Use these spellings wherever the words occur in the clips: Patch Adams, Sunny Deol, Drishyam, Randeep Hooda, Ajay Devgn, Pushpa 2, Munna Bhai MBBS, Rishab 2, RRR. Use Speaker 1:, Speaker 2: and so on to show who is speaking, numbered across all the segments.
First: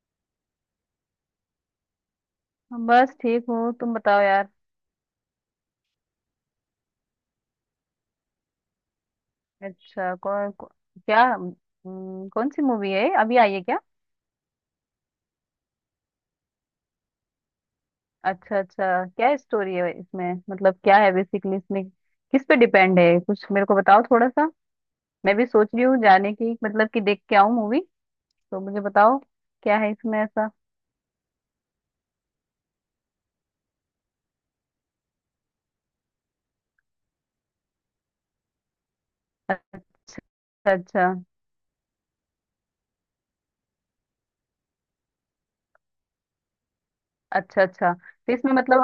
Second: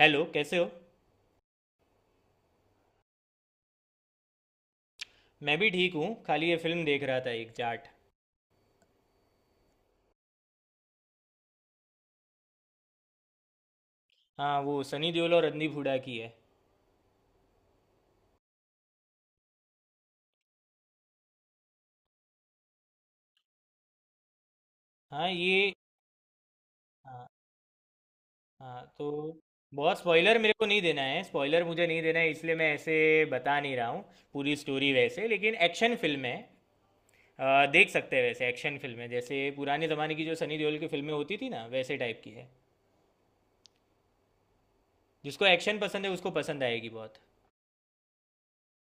Speaker 1: Hello, कैसे हो।
Speaker 2: बस ठीक हूँ, तुम बताओ यार।
Speaker 1: मैं भी ठीक हूँ, खाली ये फिल्म देख रहा था, एक जाट।
Speaker 2: अच्छा, क्या कौन सी मूवी है? अभी आई है क्या?
Speaker 1: हाँ, वो सनी देओल और रणदीप हुड्डा की है।
Speaker 2: अच्छा अच्छा, क्या स्टोरी है इसमें? मतलब क्या है बेसिकली इसमें? किस पे डिपेंड है? कुछ मेरे को बताओ थोड़ा सा।
Speaker 1: हाँ
Speaker 2: मैं भी सोच
Speaker 1: ये।
Speaker 2: रही हूँ जाने की, मतलब कि देख
Speaker 1: हाँ,
Speaker 2: के आऊँ मूवी। तो मुझे
Speaker 1: हाँ तो
Speaker 2: बताओ क्या है
Speaker 1: बहुत
Speaker 2: इसमें
Speaker 1: स्पॉइलर
Speaker 2: ऐसा।
Speaker 1: मेरे को नहीं देना है, स्पॉइलर मुझे नहीं देना है, इसलिए मैं ऐसे बता नहीं रहा हूँ पूरी स्टोरी वैसे, लेकिन एक्शन फिल्म है। देख सकते हैं वैसे, एक्शन फिल्म है, जैसे
Speaker 2: अच्छा
Speaker 1: पुराने ज़माने की जो सनी देओल की
Speaker 2: अच्छा।
Speaker 1: फिल्में होती थी ना, वैसे टाइप की है। जिसको एक्शन पसंद है उसको पसंद आएगी बहुत।
Speaker 2: अच्छा अच्छा, तो इसमें मतलब,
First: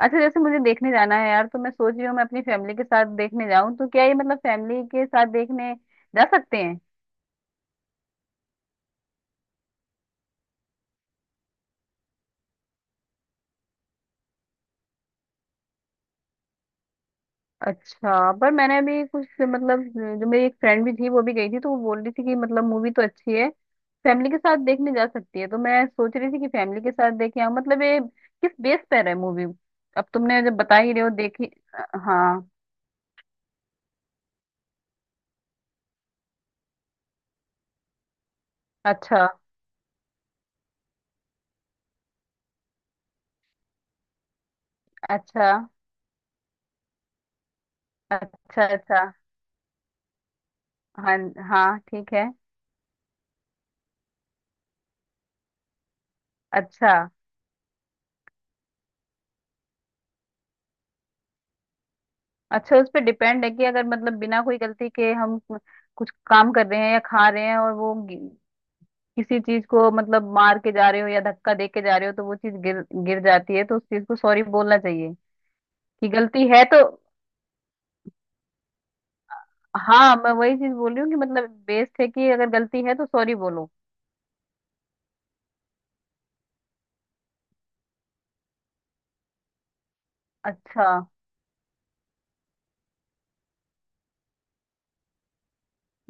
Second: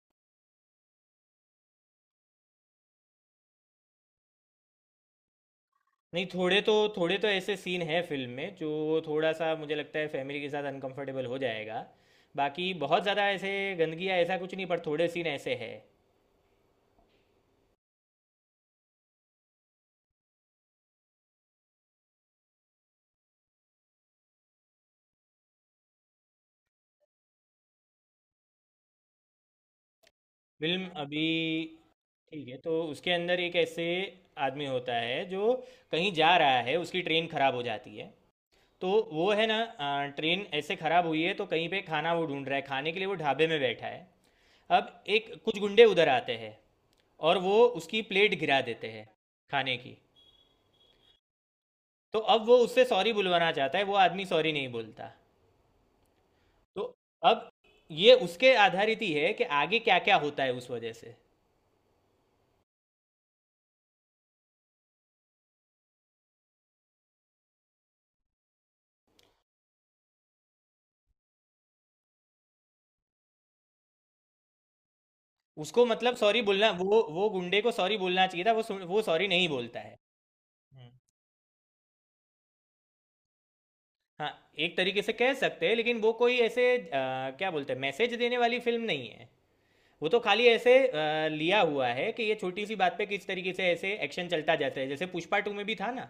Speaker 2: अच्छा जैसे मुझे देखने जाना है यार, तो मैं सोच रही हूँ मैं अपनी फैमिली के साथ देखने जाऊँ, तो क्या ये मतलब फैमिली के साथ देखने जा
Speaker 1: नहीं,
Speaker 2: सकते
Speaker 1: थोड़े तो
Speaker 2: हैं?
Speaker 1: थोड़े तो ऐसे सीन हैं फिल्म में जो थोड़ा सा मुझे लगता है फैमिली के साथ अनकंफर्टेबल हो जाएगा। बाकी बहुत ज़्यादा ऐसे गंदगी या ऐसा कुछ नहीं, पर थोड़े सीन ऐसे हैं।
Speaker 2: अच्छा, पर मैंने अभी कुछ मतलब, जो मेरी एक फ्रेंड भी थी वो भी गई थी, तो वो बोल रही थी कि मतलब मूवी तो अच्छी है, फैमिली के साथ देखने जा सकती है। तो मैं सोच रही थी कि फैमिली के साथ देखे आऊं, मतलब ये किस बेस पर है मूवी? अब तुमने जब बता
Speaker 1: फिल्म
Speaker 2: ही रहे हो
Speaker 1: अभी
Speaker 2: देखी।
Speaker 1: ठीक
Speaker 2: हाँ।
Speaker 1: है। तो उसके अंदर एक ऐसे आदमी होता है जो कहीं जा रहा है, उसकी ट्रेन खराब हो जाती है। तो
Speaker 2: अच्छा
Speaker 1: वो है ना, ट्रेन ऐसे खराब हुई है तो कहीं पे खाना वो ढूंढ रहा है, खाने के लिए वो ढाबे में बैठा है। अब एक
Speaker 2: अच्छा।
Speaker 1: कुछ गुंडे उधर आते हैं और वो उसकी प्लेट गिरा
Speaker 2: अच्छा
Speaker 1: देते
Speaker 2: अच्छा।
Speaker 1: हैं, खाने की।
Speaker 2: हाँ हाँ ठीक
Speaker 1: तो
Speaker 2: है।
Speaker 1: अब वो उससे सॉरी बुलवाना चाहता है, वो आदमी सॉरी नहीं बोलता। तो
Speaker 2: अच्छा
Speaker 1: अब ये उसके आधारित ही है कि आगे क्या क्या होता है उस वजह से।
Speaker 2: अच्छा। उस पर डिपेंड है कि अगर मतलब बिना कोई गलती के हम कुछ काम कर रहे हैं या खा रहे हैं, और वो किसी चीज को मतलब मार के जा रहे हो या धक्का दे के जा रहे हो, तो वो चीज गिर गिर जाती है, तो उस चीज को सॉरी बोलना चाहिए,
Speaker 1: उसको
Speaker 2: कि
Speaker 1: मतलब सॉरी
Speaker 2: गलती है
Speaker 1: बोलना,
Speaker 2: तो।
Speaker 1: वो गुंडे को सॉरी बोलना चाहिए था, वो सॉरी नहीं बोलता है।
Speaker 2: हाँ, मैं वही चीज
Speaker 1: हम्म,
Speaker 2: बोल रही हूँ कि मतलब बेस्ट है कि अगर गलती है तो सॉरी बोलो।
Speaker 1: हाँ, एक तरीके से कह सकते हैं, लेकिन वो कोई ऐसे क्या बोलते हैं, मैसेज देने वाली फिल्म नहीं है। वो तो खाली ऐसे
Speaker 2: अच्छा।
Speaker 1: लिया हुआ है कि ये छोटी सी बात पे किस तरीके से ऐसे एक्शन चलता जाता है, जैसे पुष्पा 2 में भी था ना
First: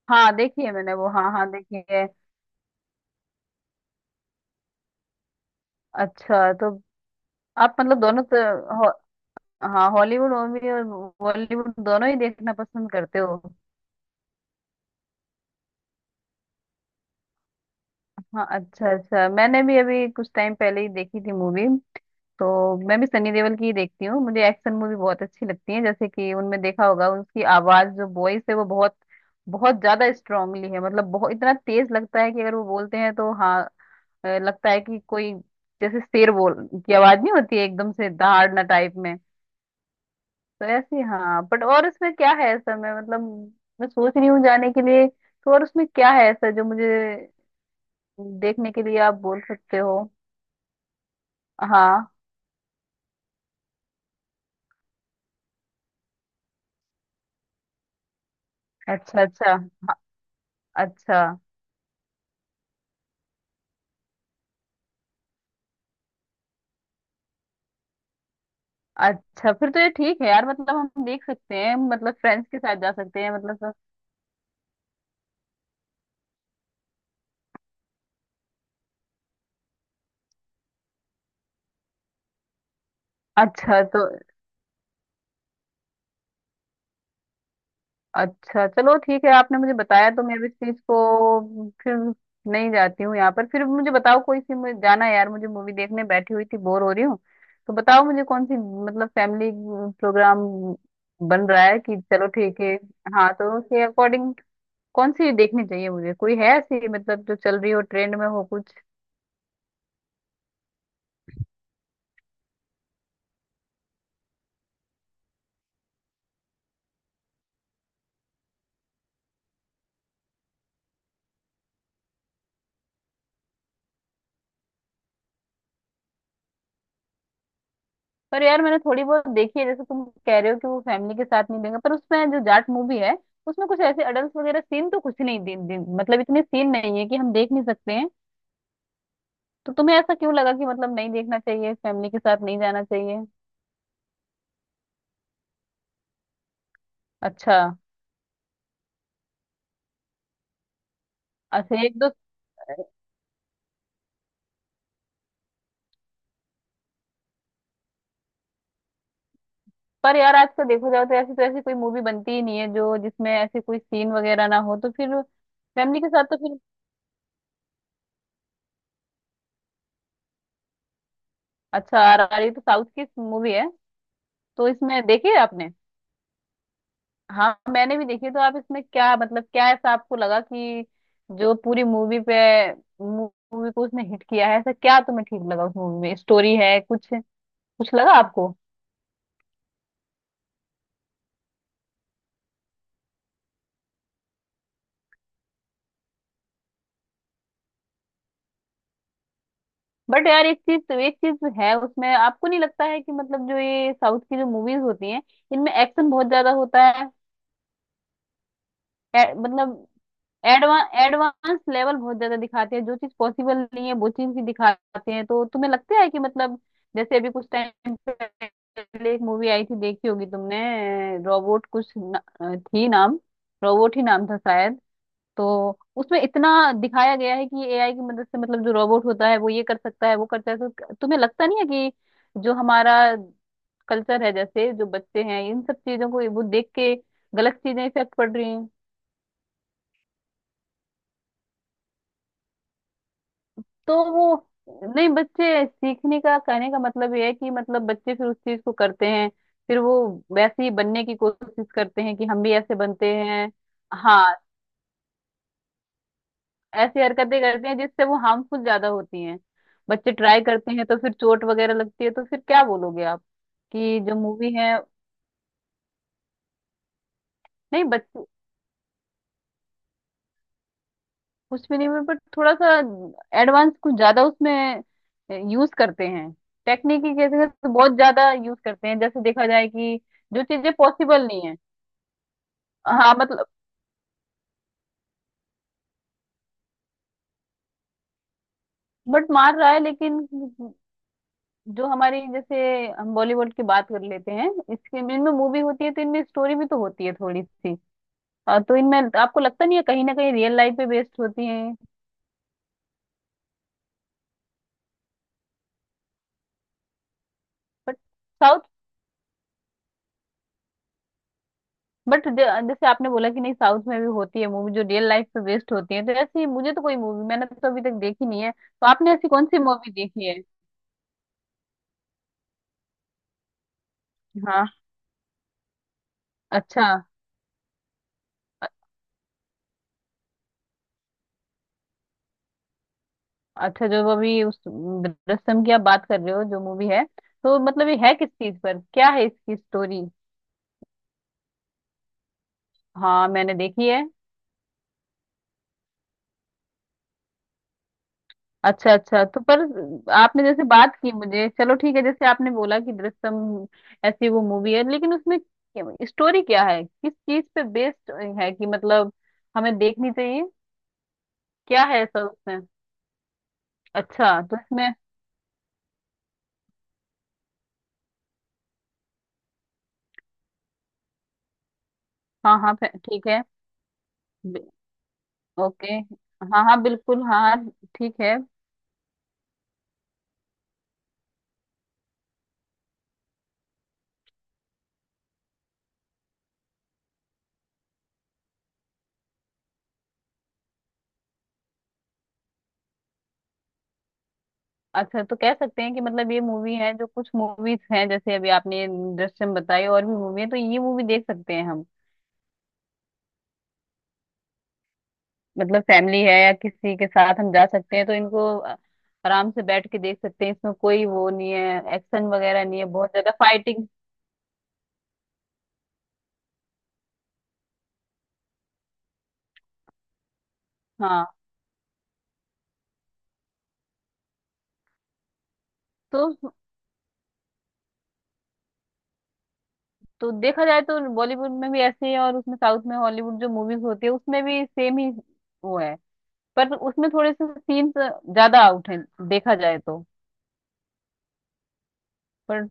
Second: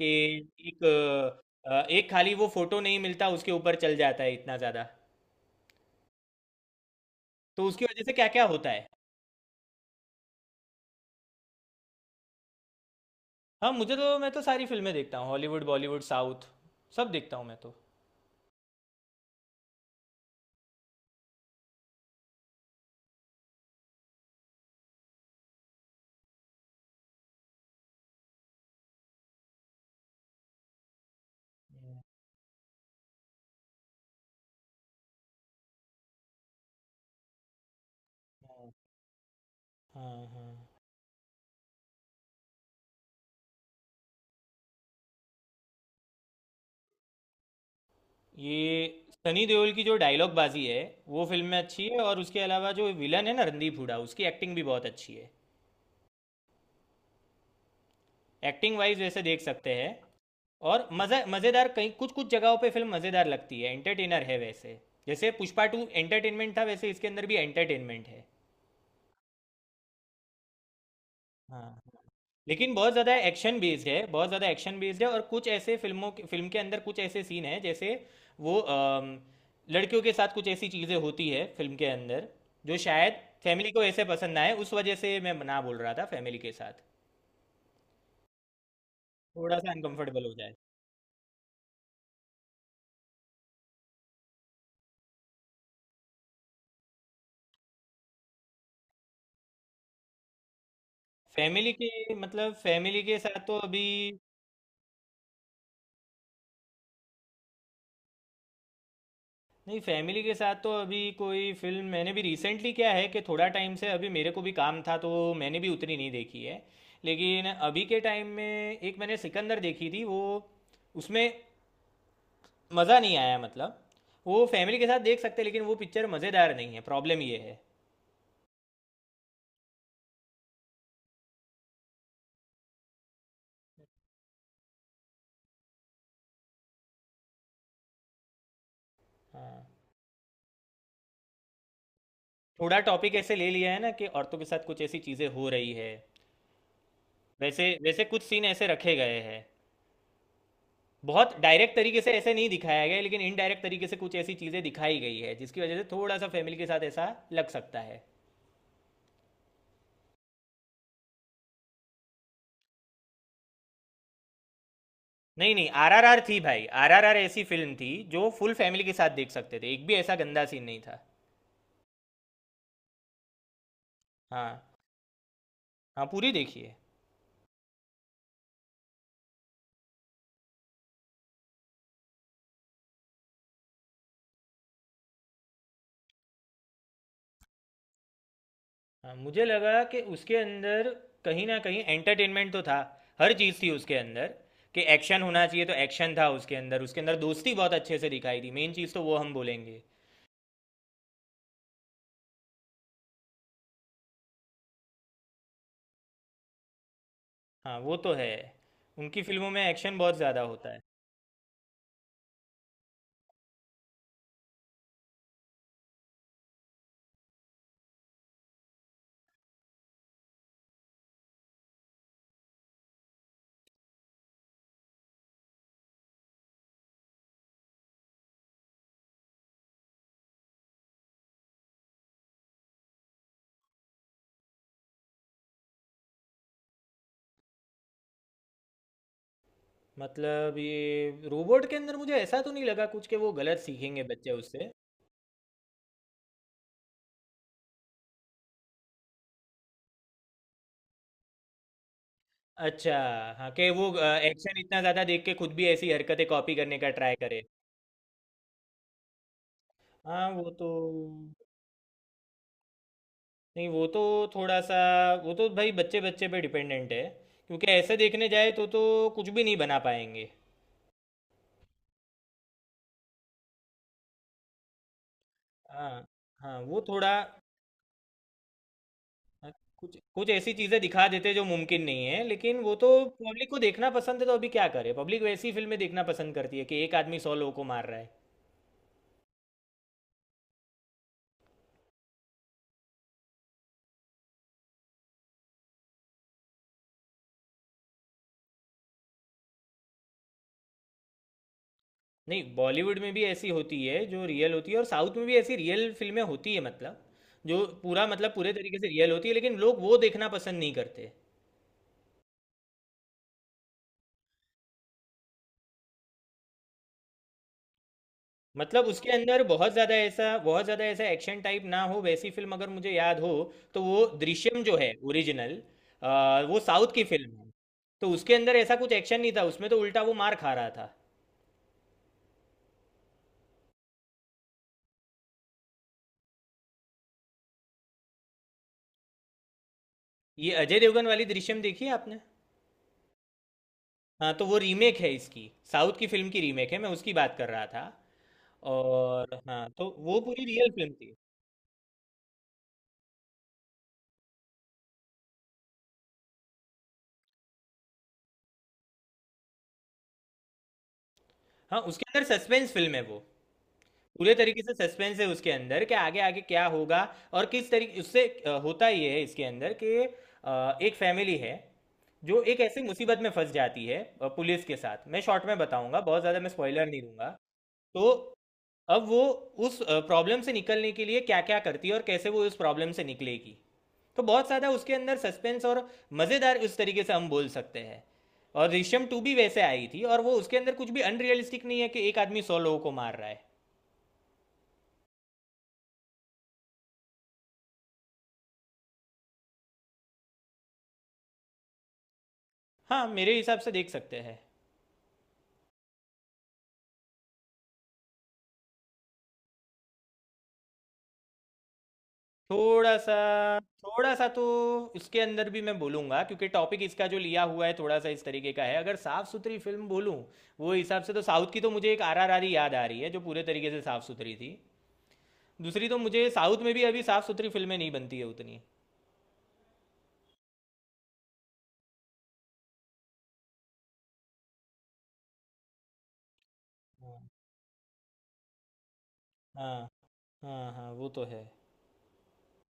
Speaker 1: कि
Speaker 2: हाँ, देखी है
Speaker 1: एक
Speaker 2: मैंने वो, हाँ हाँ देखी
Speaker 1: अ,
Speaker 2: है।
Speaker 1: एक खाली वो फोटो नहीं मिलता, उसके ऊपर चल जाता है इतना ज़्यादा।
Speaker 2: अच्छा तो
Speaker 1: तो
Speaker 2: आप
Speaker 1: उसकी
Speaker 2: मतलब
Speaker 1: वजह से
Speaker 2: दोनों
Speaker 1: क्या
Speaker 2: तो
Speaker 1: क्या होता है।
Speaker 2: हो, हाँ, हॉलीवुड मूवी और बॉलीवुड दोनों ही देखना पसंद करते हो?
Speaker 1: हाँ, मुझे तो मैं तो सारी फिल्में देखता हूँ, हॉलीवुड, बॉलीवुड, साउथ, सब देखता हूँ मैं तो।
Speaker 2: हाँ। अच्छा अच्छा, मैंने भी अभी कुछ टाइम पहले ही देखी थी मूवी। तो मैं भी सनी देओल की ही देखती हूँ, मुझे एक्शन मूवी बहुत अच्छी लगती है, जैसे कि उनमें देखा होगा उसकी आवाज जो वॉइस है वो बहुत बहुत ज्यादा स्ट्रांगली है, मतलब बहुत इतना तेज
Speaker 1: हम्म,
Speaker 2: लगता है कि अगर वो बोलते हैं तो हाँ, लगता है कि कोई जैसे शेर बोल की आवाज नहीं होती है, एकदम से दहाड़ना
Speaker 1: हाँ,
Speaker 2: टाइप में।
Speaker 1: हाँ,
Speaker 2: तो
Speaker 1: हाँ।
Speaker 2: ऐसी हाँ, बट और उसमें क्या है ऐसा, मैं मतलब मैं सोच रही हूँ जाने के लिए। तो और उसमें क्या है ऐसा जो मुझे देखने के लिए
Speaker 1: ये
Speaker 2: आप बोल
Speaker 1: सनी देओल
Speaker 2: सकते
Speaker 1: की जो
Speaker 2: हो?
Speaker 1: डायलॉग बाजी है, वो फिल्म में अच्छी है।
Speaker 2: हाँ।
Speaker 1: और उसके अलावा जो विलन है ना, रणदीप हुडा, उसकी एक्टिंग भी बहुत अच्छी है। एक्टिंग वाइज वैसे
Speaker 2: अच्छा
Speaker 1: देख
Speaker 2: अच्छा।
Speaker 1: सकते हैं। और मज़ा
Speaker 2: अच्छा
Speaker 1: मज़ेदार कई कुछ कुछ जगहों पे फिल्म मज़ेदार लगती है, एंटरटेनर है वैसे। जैसे पुष्पा टू एंटरटेनमेंट था, वैसे इसके अंदर भी एंटरटेनमेंट है।
Speaker 2: अच्छा, फिर तो ये ठीक है यार, मतलब हम देख सकते हैं,
Speaker 1: हाँ,
Speaker 2: मतलब फ्रेंड्स के
Speaker 1: लेकिन
Speaker 2: साथ जा
Speaker 1: बहुत ज़्यादा
Speaker 2: सकते हैं मतलब
Speaker 1: एक्शन बेस्ड है, बहुत ज़्यादा एक्शन बेस्ड है। और कुछ ऐसे फिल्म के अंदर कुछ ऐसे सीन हैं, जैसे वो लड़कियों के साथ कुछ ऐसी चीज़ें होती है फिल्म के अंदर, जो शायद फैमिली
Speaker 2: अच्छा।
Speaker 1: को ऐसे
Speaker 2: तो
Speaker 1: पसंद ना आए, उस वजह से मैं ना बोल रहा था फैमिली के साथ
Speaker 2: अच्छा चलो ठीक है,
Speaker 1: थोड़ा
Speaker 2: आपने
Speaker 1: सा
Speaker 2: मुझे बताया, तो
Speaker 1: अनकंफर्टेबल हो
Speaker 2: मैं अब इस
Speaker 1: जाए।
Speaker 2: चीज को फिर नहीं जाती हूँ। यहाँ पर फिर मुझे बताओ कोई सी, मुझे जाना है यार, मुझे मूवी देखने, बैठी हुई थी बोर हो रही हूँ। तो बताओ मुझे कौन सी, मतलब फैमिली प्रोग्राम बन रहा
Speaker 1: फैमिली
Speaker 2: है
Speaker 1: के
Speaker 2: कि चलो
Speaker 1: मतलब
Speaker 2: ठीक है।
Speaker 1: फैमिली के
Speaker 2: हाँ
Speaker 1: साथ तो
Speaker 2: तो
Speaker 1: अभी
Speaker 2: उसके अकॉर्डिंग कौन सी देखनी चाहिए मुझे? कोई है ऐसी मतलब जो चल रही हो, ट्रेंड में हो कुछ?
Speaker 1: नहीं, फैमिली के साथ तो अभी कोई फिल्म मैंने भी रिसेंटली, क्या है कि थोड़ा टाइम से अभी मेरे को भी काम था, तो मैंने भी उतनी नहीं देखी है। लेकिन अभी के टाइम में एक मैंने सिकंदर देखी थी, वो, उसमें मज़ा नहीं आया, मतलब वो फैमिली के साथ देख सकते हैं, लेकिन वो पिक्चर मज़ेदार नहीं है, प्रॉब्लम ये है।
Speaker 2: पर यार मैंने थोड़ी बहुत देखी है, जैसे तुम कह रहे हो कि वो फैमिली के साथ नहीं देंगे, पर उसमें जो जाट मूवी है उसमें कुछ ऐसे अडल्ट वगैरह सीन तो कुछ नहीं, दिन दिन मतलब इतने सीन नहीं है कि हम देख नहीं सकते हैं।
Speaker 1: हाँ,
Speaker 2: तो तुम्हें ऐसा क्यों लगा कि मतलब नहीं देखना चाहिए, फैमिली के साथ नहीं
Speaker 1: थोड़ा
Speaker 2: जाना
Speaker 1: टॉपिक
Speaker 2: चाहिए?
Speaker 1: ऐसे ले लिया है ना कि औरतों के साथ कुछ ऐसी चीज़ें हो रही है,
Speaker 2: अच्छा
Speaker 1: वैसे वैसे कुछ सीन ऐसे रखे गए हैं। बहुत डायरेक्ट
Speaker 2: अच्छा, एक
Speaker 1: तरीके
Speaker 2: दो,
Speaker 1: से ऐसे नहीं दिखाया गया है, लेकिन इनडायरेक्ट तरीके से कुछ ऐसी चीजें दिखाई गई है, जिसकी वजह से थोड़ा सा फैमिली के साथ ऐसा लग सकता है।
Speaker 2: पर यार आजकल देखो जाओ तो ऐसी, तो ऐसी कोई मूवी बनती ही नहीं है जो, जिसमें ऐसे कोई सीन वगैरह ना हो, तो फिर
Speaker 1: नहीं नहीं,
Speaker 2: फैमिली के
Speaker 1: आरआरआर
Speaker 2: साथ तो
Speaker 1: थी
Speaker 2: फिर।
Speaker 1: भाई, आरआरआर ऐसी फिल्म थी जो फुल फैमिली के साथ देख सकते थे, एक भी ऐसा गंदा सीन नहीं था।
Speaker 2: अच्छा, आ रही तो साउथ की मूवी है।
Speaker 1: हाँ।
Speaker 2: तो इसमें देखी है आपने?
Speaker 1: हाँ, पूरी देखिए।
Speaker 2: हाँ मैंने भी देखी। तो आप इसमें क्या मतलब, क्या ऐसा आपको लगा कि जो पूरी मूवी पे, मूवी को उसने हिट किया है, ऐसा क्या तुम्हें ठीक लगा उस मूवी में? स्टोरी है कुछ, कुछ लगा आपको?
Speaker 1: हाँ, मुझे लगा कि उसके अंदर कहीं ना कहीं एंटरटेनमेंट तो था, हर चीज़ थी उसके अंदर। कि एक्शन होना चाहिए तो एक्शन था उसके अंदर दोस्ती बहुत अच्छे से दिखाई दी, मेन चीज़ तो वो हम बोलेंगे।
Speaker 2: बट यार एक चीज, एक चीज है उसमें, आपको नहीं लगता है कि मतलब जो ये साउथ की जो मूवीज होती हैं इनमें एक्शन बहुत ज्यादा होता है?
Speaker 1: हाँ, वो तो है, उनकी फिल्मों में
Speaker 2: मतलब
Speaker 1: एक्शन बहुत ज़्यादा होता है।
Speaker 2: एडवांस एडवांस लेवल बहुत ज्यादा दिखाते हैं, जो चीज पॉसिबल नहीं है वो चीज भी दिखाते हैं। तो तुम्हें लगता है कि मतलब, जैसे अभी कुछ टाइम पहले एक मूवी आई थी देखी होगी तुमने, रोबोट कुछ न, थी नाम, रोबोट ही नाम था शायद। तो उसमें इतना दिखाया गया है कि एआई की मदद से मतलब जो रोबोट होता है वो ये कर सकता है वो करता है। तो तुम्हें लगता नहीं है कि जो हमारा कल्चर है, जैसे जो बच्चे हैं इन सब चीजों को वो देख के गलत चीजें इफेक्ट पड़ रही हैं?
Speaker 1: मतलब ये रोबोट के अंदर मुझे ऐसा तो नहीं लगा कुछ कि वो गलत सीखेंगे
Speaker 2: तो
Speaker 1: बच्चे
Speaker 2: वो
Speaker 1: उससे।
Speaker 2: नहीं, बच्चे सीखने का, कहने का मतलब ये है कि मतलब बच्चे फिर उस चीज को करते हैं, फिर वो वैसे ही बनने की कोशिश करते हैं कि हम भी ऐसे
Speaker 1: अच्छा,
Speaker 2: बनते
Speaker 1: हाँ,
Speaker 2: हैं।
Speaker 1: कि वो
Speaker 2: हाँ,
Speaker 1: एक्शन इतना ज़्यादा देख के खुद भी ऐसी हरकतें कॉपी करने का
Speaker 2: ऐसी
Speaker 1: ट्राई
Speaker 2: हरकतें
Speaker 1: करे।
Speaker 2: करते हैं जिससे वो हार्मफुल ज्यादा होती हैं। बच्चे
Speaker 1: हाँ,
Speaker 2: ट्राई
Speaker 1: वो तो,
Speaker 2: करते हैं तो फिर चोट वगैरह लगती है, तो फिर क्या बोलोगे आप
Speaker 1: नहीं, वो
Speaker 2: कि
Speaker 1: तो
Speaker 2: जो मूवी
Speaker 1: थोड़ा
Speaker 2: है?
Speaker 1: सा, वो तो भाई बच्चे बच्चे पे डिपेंडेंट है, क्योंकि
Speaker 2: नहीं
Speaker 1: ऐसे
Speaker 2: बच
Speaker 1: देखने जाए तो कुछ भी नहीं बना पाएंगे।
Speaker 2: उसमें नहीं, पर थोड़ा सा एडवांस कुछ ज्यादा उसमें यूज
Speaker 1: हाँ,
Speaker 2: करते हैं,
Speaker 1: हाँ, वो
Speaker 2: टेक्निक
Speaker 1: थोड़ा,
Speaker 2: की कैसे तो बहुत ज्यादा यूज करते हैं, जैसे देखा
Speaker 1: हाँ,
Speaker 2: जाए
Speaker 1: कुछ
Speaker 2: कि
Speaker 1: कुछ
Speaker 2: जो
Speaker 1: ऐसी
Speaker 2: चीजें
Speaker 1: चीज़ें दिखा
Speaker 2: पॉसिबल
Speaker 1: देते जो
Speaker 2: नहीं है।
Speaker 1: मुमकिन नहीं है, लेकिन वो तो
Speaker 2: हाँ मतलब,
Speaker 1: पब्लिक को देखना पसंद है, तो अभी क्या करे, पब्लिक वैसी फिल्में देखना पसंद करती है कि एक आदमी 100 लोगों को मार रहा है।
Speaker 2: बट मार रहा है, लेकिन जो हमारी जैसे, हम बॉलीवुड की बात कर लेते हैं, इसके इनमें मूवी होती है तो इनमें स्टोरी भी तो होती है थोड़ी सी। तो इनमें आपको लगता नहीं है कहीं ना कहीं रियल लाइफ पे बेस्ड होती है?
Speaker 1: नहीं, बॉलीवुड में भी ऐसी होती है जो रियल होती है, और साउथ में भी ऐसी रियल फिल्में होती है, मतलब जो
Speaker 2: बट
Speaker 1: पूरा, मतलब पूरे तरीके से रियल होती है, लेकिन लोग वो देखना पसंद नहीं करते।
Speaker 2: बट जैसे आपने बोला कि नहीं साउथ में भी होती है मूवी जो रियल लाइफ पे बेस्ड होती है, तो ऐसी मुझे तो कोई मूवी मैंने तो अभी तक देखी नहीं है,
Speaker 1: मतलब
Speaker 2: तो
Speaker 1: उसके
Speaker 2: आपने ऐसी
Speaker 1: अंदर
Speaker 2: कौन सी
Speaker 1: बहुत
Speaker 2: मूवी
Speaker 1: ज़्यादा
Speaker 2: देखी है?
Speaker 1: ऐसा, बहुत ज़्यादा ऐसा एक्शन टाइप ना हो, वैसी फिल्म अगर मुझे याद हो तो वो दृश्यम,
Speaker 2: हाँ
Speaker 1: जो है ओरिजिनल, वो
Speaker 2: अच्छा।
Speaker 1: साउथ की फिल्म है। तो उसके अंदर
Speaker 2: अ-
Speaker 1: ऐसा कुछ एक्शन नहीं था उसमें, तो उल्टा वो मार खा रहा था।
Speaker 2: अच्छा, जो अभी उस रस्म की आप बात कर रहे हो जो मूवी है, तो मतलब ये है किस चीज पर, क्या है इसकी स्टोरी?
Speaker 1: ये अजय देवगन वाली दृश्यम देखी है आपने।
Speaker 2: हाँ मैंने देखी है।
Speaker 1: हाँ, तो वो रीमेक है इसकी, साउथ की फिल्म की रीमेक है, मैं उसकी बात कर रहा था।
Speaker 2: अच्छा अच्छा,
Speaker 1: और
Speaker 2: तो पर
Speaker 1: हाँ, तो वो
Speaker 2: आपने
Speaker 1: पूरी
Speaker 2: जैसे
Speaker 1: रियल फिल्म
Speaker 2: बात की
Speaker 1: थी।
Speaker 2: मुझे, चलो ठीक है, जैसे आपने बोला कि दृश्यम ऐसी वो मूवी है, लेकिन उसमें स्टोरी क्या है, किस चीज पे बेस्ड है, कि मतलब हमें देखनी चाहिए,
Speaker 1: हाँ,
Speaker 2: क्या है
Speaker 1: उसके
Speaker 2: ऐसा
Speaker 1: अंदर
Speaker 2: उसमें?
Speaker 1: सस्पेंस फिल्म है वो,
Speaker 2: अच्छा
Speaker 1: पूरे
Speaker 2: तो
Speaker 1: तरीके से
Speaker 2: इसमें।
Speaker 1: सस्पेंस है उसके अंदर कि आगे आगे क्या होगा। और किस तरीके उससे होता ये है इसके अंदर कि एक फैमिली है जो
Speaker 2: हाँ
Speaker 1: एक
Speaker 2: हाँ
Speaker 1: ऐसी मुसीबत
Speaker 2: ठीक
Speaker 1: में
Speaker 2: है।
Speaker 1: फंस जाती है, पुलिस
Speaker 2: बि-
Speaker 1: के साथ, मैं शॉर्ट में
Speaker 2: ओके।
Speaker 1: बताऊंगा, बहुत ज़्यादा मैं
Speaker 2: हाँ हाँ
Speaker 1: स्पॉइलर नहीं
Speaker 2: बिल्कुल,
Speaker 1: दूंगा।
Speaker 2: हाँ हाँ,
Speaker 1: तो
Speaker 2: ठीक है।
Speaker 1: अब वो उस प्रॉब्लम से निकलने के लिए क्या क्या करती है, और कैसे वो उस प्रॉब्लम से निकलेगी। तो बहुत ज़्यादा उसके अंदर सस्पेंस और मज़ेदार, उस तरीके से हम बोल सकते हैं। और ऋषम 2 भी वैसे आई थी, और वो, उसके अंदर कुछ भी अनरियलिस्टिक नहीं है कि एक आदमी सौ लोगों को मार रहा है।
Speaker 2: अच्छा तो कह सकते हैं कि मतलब ये मूवी है, जो कुछ मूवीज हैं जैसे अभी आपने ये दृश्यम बताई, और भी मूवी है, तो ये मूवी देख सकते हैं हम।
Speaker 1: हाँ, मेरे हिसाब से देख सकते हैं।
Speaker 2: मतलब फैमिली है या किसी के साथ हम जा सकते हैं, तो इनको आराम से बैठ के देख सकते हैं, इसमें कोई वो नहीं है, एक्शन वगैरह नहीं है
Speaker 1: थोड़ा
Speaker 2: बहुत
Speaker 1: सा,
Speaker 2: ज्यादा फाइटिंग।
Speaker 1: तो उसके अंदर भी मैं बोलूंगा, क्योंकि टॉपिक इसका जो लिया हुआ है थोड़ा सा इस तरीके का है। अगर साफ सुथरी फिल्म बोलूं, वो हिसाब से तो
Speaker 2: हाँ
Speaker 1: साउथ की तो मुझे एक आरआरआर ही याद आ रही है, जो पूरे तरीके से साफ सुथरी थी। दूसरी तो
Speaker 2: तो
Speaker 1: मुझे साउथ में भी अभी साफ सुथरी फिल्में नहीं बनती है उतनी।
Speaker 2: तो देखा जाए तो बॉलीवुड में भी ऐसे ही है, और उसमें साउथ में, हॉलीवुड जो मूवीज होती है उसमें भी सेम ही वो है। पर उसमें
Speaker 1: हाँ।
Speaker 2: थोड़े से सीन्स ज्यादा आउट हैं, देखा जाए
Speaker 1: हाँ,
Speaker 2: तो।
Speaker 1: हाँ, हाँ, वो तो है।
Speaker 2: पर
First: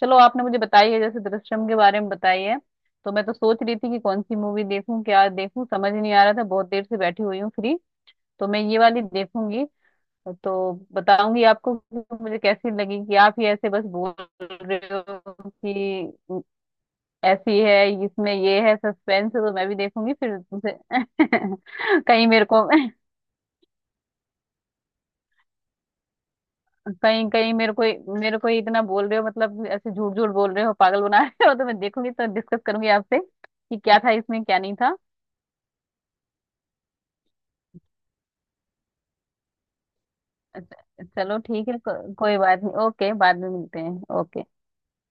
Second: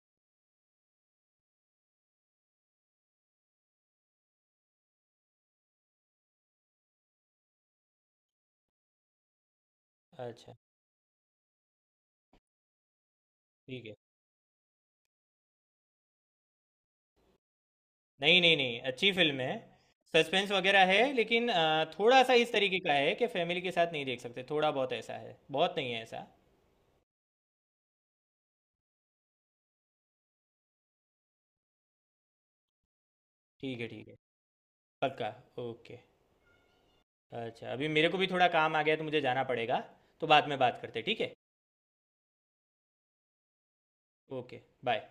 Speaker 2: चलो आपने मुझे बताई है, जैसे दृश्यम के बारे में बताई है, तो मैं तो सोच रही थी कि कौन सी मूवी देखूं क्या देखूं समझ नहीं आ रहा था, बहुत देर से बैठी हुई हूँ फ्री, तो मैं ये वाली देखूंगी।
Speaker 1: अच्छा,
Speaker 2: तो बताऊंगी आपको कि मुझे कैसी लगी, कि आप ही ऐसे बस
Speaker 1: ठीक है।
Speaker 2: बोल रहे हो कि ऐसी है, इसमें
Speaker 1: नहीं नहीं
Speaker 2: ये है,
Speaker 1: नहीं, अच्छी
Speaker 2: सस्पेंस
Speaker 1: फिल्म
Speaker 2: है,
Speaker 1: है,
Speaker 2: तो मैं भी देखूंगी फिर
Speaker 1: सस्पेंस
Speaker 2: तुमसे।
Speaker 1: वगैरह है, लेकिन थोड़ा
Speaker 2: कहीं
Speaker 1: सा
Speaker 2: मेरे
Speaker 1: इस
Speaker 2: को,
Speaker 1: तरीके का है कि फैमिली के साथ नहीं देख सकते, थोड़ा बहुत ऐसा है, बहुत नहीं है ऐसा।
Speaker 2: कहीं कहीं मेरे को, मेरे को इतना बोल रहे हो, मतलब ऐसे झूठ झूठ बोल रहे हो पागल बना रहे हो, तो मैं देखूंगी तो डिस्कस करूंगी आपसे कि
Speaker 1: ठीक है,
Speaker 2: क्या
Speaker 1: ठीक
Speaker 2: था
Speaker 1: है,
Speaker 2: इसमें क्या नहीं था।
Speaker 1: पक्का। ओके। अच्छा, अभी मेरे को भी थोड़ा काम आ गया है, तो मुझे जाना पड़ेगा, तो बाद में बात करते हैं,
Speaker 2: अच्छा,
Speaker 1: ठीक है।
Speaker 2: चलो ठीक है, कोई बात नहीं, ओके बाद में मिलते हैं। ओके।
Speaker 1: Okay, bye.